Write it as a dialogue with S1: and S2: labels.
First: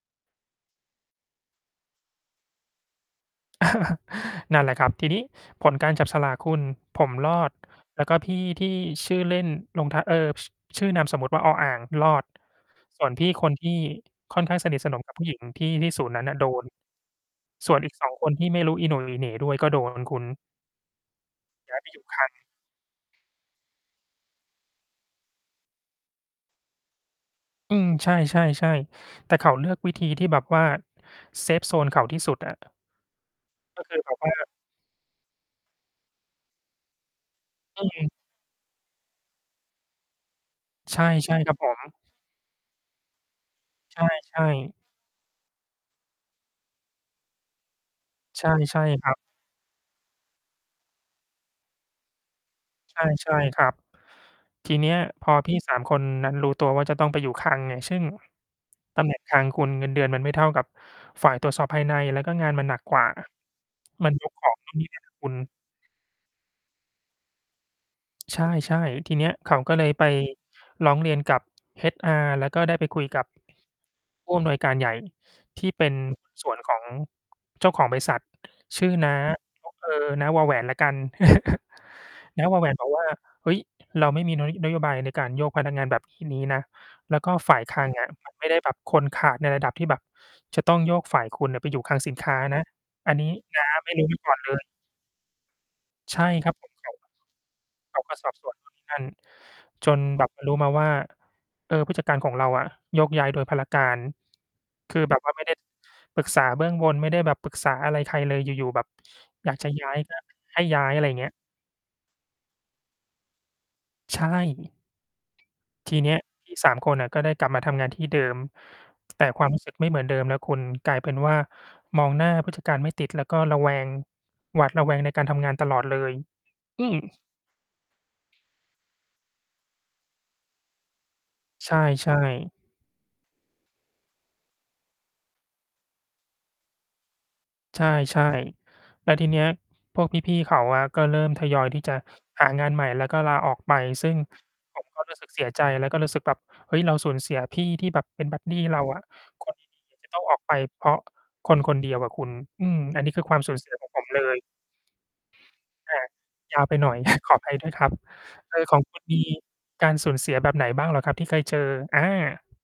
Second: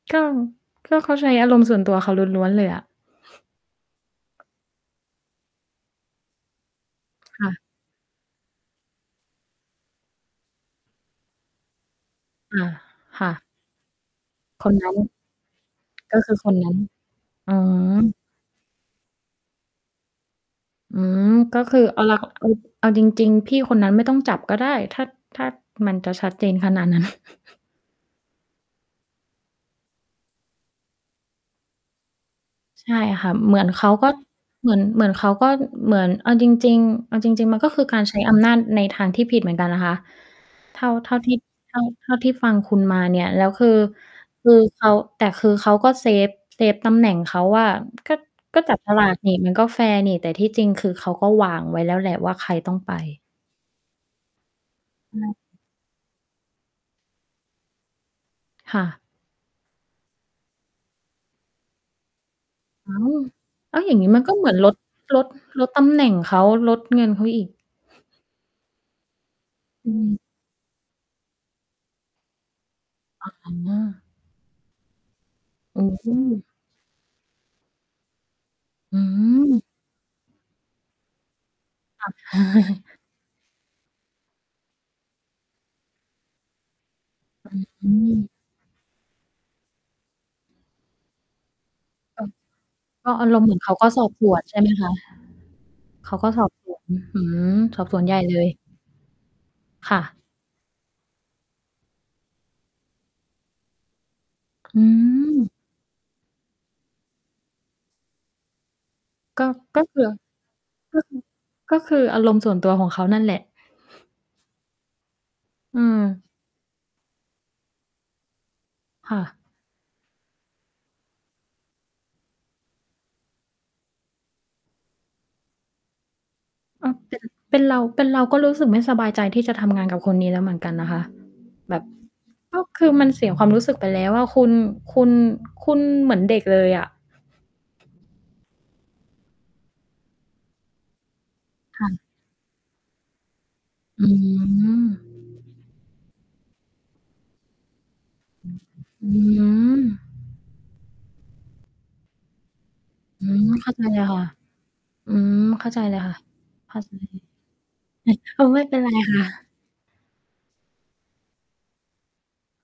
S1: ก็ ก็เขาใช้อารมณ์ส่วนตัวเขาล้วน ๆ เลยอะ
S2: นั่นแหละครับ ทีนี้ผลการจับฉลากคุณ ผมร
S1: ค
S2: อ
S1: ่
S2: ด
S1: ะ
S2: แล้วก็พี่ที่ชื่อเล่นลงทะ เอิ่บ ช ชื่อนามสมมุติว่า อออ่างรอด
S1: อา
S2: ส่วนพ
S1: ค
S2: ี่
S1: ่ะ
S2: คนที่ค่อนข้าง
S1: ค
S2: สน
S1: น
S2: ิท
S1: น
S2: ส
S1: ั้
S2: น
S1: น
S2: ม กับ ผู้หญิง ที่ ที่ศูนย์
S1: ก
S2: น
S1: ็
S2: ั้น
S1: คื
S2: น่ะ
S1: อ
S2: โด
S1: คน
S2: น
S1: นั้น อ๋อ
S2: ส่วน อีก 2 คน ที่ไม่รู้อี โหน่ อีเหน่ด้วย ก็ โดน คุณ
S1: อืม ก็
S2: ย
S1: ค
S2: ้
S1: ื
S2: า
S1: อ
S2: ยไปอ
S1: อ
S2: ยู
S1: อ
S2: ่
S1: เลา
S2: ค
S1: ะ
S2: ลัง
S1: เอ๊ย เอา เอาจริง ๆ พี่คนนั้นไม่ต้องจับก็ได้ ถ้า ถ้ามันจะชัดเจนขนาดนั้น
S2: อืม ใช่ ๆ ๆ แต่เขาเลือกวิธีที่แบบว่า เซฟโซน เขาที่สุดอะ
S1: ใช่ค่ะ เหมือนเ
S2: ก
S1: ข
S2: ็
S1: า
S2: คือ
S1: ก
S2: แ
S1: ็
S2: บบว่า
S1: เหมือน เหมือนเขาก็ เหมือน เอาจริง ๆ เอาจริง ๆ มันก็ค
S2: อ
S1: ือการ
S2: ืม
S1: ใช้ อำนาจ ในทางที่ผิดเหมือนกันนะคะ เท่า
S2: ใช่
S1: เท่าทีด
S2: ๆ ครับผ
S1: เท่า
S2: ม
S1: เท่าที่ฟังคุณมาเนี่ย แล้วคือ
S2: ใช่
S1: คือ
S2: ๆ
S1: เขา แต่คือเขาก็เซฟ เซฟตำแหน่งเขาว่า ก็
S2: ใช่
S1: ก็จ
S2: ใ
S1: ั
S2: ช
S1: บ
S2: ่
S1: ฉลา
S2: ครั
S1: ก
S2: บ
S1: นี่ มันก็แฟร์นี่ แต่ที่จริงคือเขาก็วางไว้แล้วแหละว่า ใครต้องไป
S2: ใช่ ใช่ครับ ทีเนี้ย
S1: ใช
S2: พอ
S1: ่
S2: พี่ 3 คนนั้นรู้ตัวว่า จะต้องไปอยู่คลังเนี่ย ซึ่ง
S1: ค่
S2: ต
S1: ะ
S2: ำ แหน่ง คลัง คุณ เงินเดือนมันไม่เท่ากับฝ่ายตรวจสอบภายใน แล้วก็งานมันหนัก
S1: อ้
S2: ก
S1: า
S2: ว่า
S1: ว แล้วอย่างง
S2: ม
S1: ี
S2: ั
S1: ้
S2: น
S1: มั
S2: ย
S1: นก
S2: ก
S1: ็ เห
S2: ข
S1: มื
S2: อ
S1: อน
S2: ง
S1: ล
S2: นู่น
S1: ด
S2: นี่นั่น
S1: ล
S2: ค
S1: ด
S2: ุณ
S1: ลดตำแหน่งเขา ลดเงินเขาอีก
S2: ใช่ ๆ ทีเนี้ย เขาก็เล
S1: อ
S2: ย
S1: ื
S2: ไป
S1: ม
S2: ร้องเรียนกับ HR แล้วก็ได้ไปคุยกับ
S1: อ๋อ
S2: ผู้ อำนวยการใหญ่ ที่
S1: โอ
S2: เป็น หุ้น
S1: ้
S2: ส่วนของ เจ้าของบริษัท ชื่อ
S1: อื
S2: น้า
S1: ม
S2: โอ้ เออ น้า วอแหวนแล้วกัน
S1: ค่ะ
S2: น้า วอแหวน บอกว่า "เฮ้ย เราไม่มีนุ้ย นโยบายในการโยกพนักงานแบบฮี่นี้นะ แล้วก็ฝ่ายคลั
S1: อื
S2: ง อะ
S1: ม
S2: มันไม่ได้แบบ คนขาดในระดับที่แบบจะต้องโยกฝ่าย คุณน่ะไปอยู่คลังสิน
S1: เอ
S2: ค
S1: อ
S2: ้า นะ
S1: ก
S2: อั
S1: ็
S2: น
S1: อ
S2: น
S1: า
S2: ี้
S1: รมณ์ เหมือ
S2: น้
S1: น
S2: า
S1: เขาก็
S2: ไม่
S1: ส
S2: รู
S1: อ
S2: ้
S1: บ
S2: มา
S1: ส
S2: ก่อ
S1: ว
S2: น
S1: น
S2: เล
S1: ใช่
S2: ย"
S1: ไหมคะ? เข
S2: ใ
S1: า
S2: ช่
S1: ก็ ส
S2: ค
S1: อ
S2: ร
S1: บ
S2: ับ ผ
S1: ส
S2: ม
S1: วน
S2: เขา
S1: อืม สอบ
S2: เ
S1: ส
S2: ข
S1: ว
S2: า
S1: นใ
S2: ก
S1: หญ
S2: ็
S1: ่
S2: สอ
S1: เล
S2: บสว
S1: ย
S2: นนู่นนี่นั่น จ
S1: ค่
S2: นแ
S1: ะ
S2: บบ เออ รู้มาว่า เออ ผู้จัดการของเราอะโยกย้ายโดยพลการ
S1: อื
S2: คือ แบบว่าไม่ได
S1: ม
S2: ้ ปรึกษาเบื้องบน ไม่ได้แบบปรึกษาอะไรใครเลย อยู่ ๆ แบบ
S1: ก็
S2: อยากจะ
S1: ก็
S2: ย้า
S1: เผ
S2: ย
S1: ื่อ
S2: ก็ ให้ย้าย
S1: ก
S2: อ
S1: ็
S2: ะไร
S1: คือ
S2: เงี้ย
S1: ก็คืออารมณ์ส่วนตัวของเขานั่นแหละ
S2: ใช่
S1: อื
S2: ที่เนี้ย
S1: ม
S2: พี่ 3 คนอะก็ได้กลับมาทำงานที่เดิม
S1: ค
S2: แ
S1: ่
S2: ต่
S1: ะ
S2: ความ รู้สึก ไม่เหมือนเดิมแล้วคุณ กลายเป็นว่า มองหน้าผู้จัดการไม่ติด แล้วก็ระแวง หวาดระแวงในการทำงานตลอดเลย อ
S1: เ
S2: ื
S1: ออ
S2: ม
S1: เป็น เป็นเรา เป็นเราก็รู้สึกไม่สบายใจที่จะทำงานกับคนนี้แล้วเหมือนกันนะ คะ
S2: ใช
S1: แบ
S2: ่
S1: บ
S2: ใช่
S1: ก็คือ มันเสียความรู้สึกไปแล้วอะ คุณ คุณ คุณเหมือนเด็กเลยอะ
S2: ใช่ ใช่ แล้วทีเนี้ย พวกพี่ ๆ เขาอะ ก็เริ่มทยอยที
S1: ค
S2: ่
S1: ่
S2: จ
S1: ะ
S2: ะหางานใหม่ แล้วก็ลาออกไป
S1: อ
S2: ซึ
S1: ื
S2: ่ง ผมก็รู้
S1: ม
S2: สึก เสียใจ แล้วก็รู้สึกแบบ เฮ้ย เราสูญเสียพี่ที่แบบเป็นบัดดีเรา อะ
S1: อือฮึ อื้อฮ
S2: ค
S1: ื
S2: นดี
S1: อ
S2: ๆ จะต้อง ออกไป เพราะคนคนเดียวอะคุณ อืม อันนี้คื
S1: อื
S2: อความ
S1: ม
S2: สูญ เ
S1: เ
S2: ส
S1: ข
S2: ี
S1: ้
S2: ย
S1: าใ
S2: ข
S1: จ
S2: อง
S1: เ
S2: ผ
S1: ลย
S2: มเ
S1: ค
S2: ล
S1: ่ะ
S2: ย
S1: อืม เข้าใจ
S2: อ
S1: เล
S2: ะ
S1: ย
S2: ฮะ
S1: ค่ะ
S2: ยาว
S1: เ
S2: ไ
S1: ข
S2: ป
S1: ้า
S2: ห
S1: ใ
S2: น
S1: จ
S2: ่อย ขออภัย ด้วยครับ
S1: เหอะ
S2: เอ
S1: ไม่
S2: อ
S1: เ
S2: ข
S1: ป็
S2: อ
S1: น
S2: ง
S1: ไร
S2: คุณม
S1: ค
S2: ี
S1: ่ะ
S2: การสูญเสียแบบไหนบ้างเหรอครับ ที่เคยเจอ? อา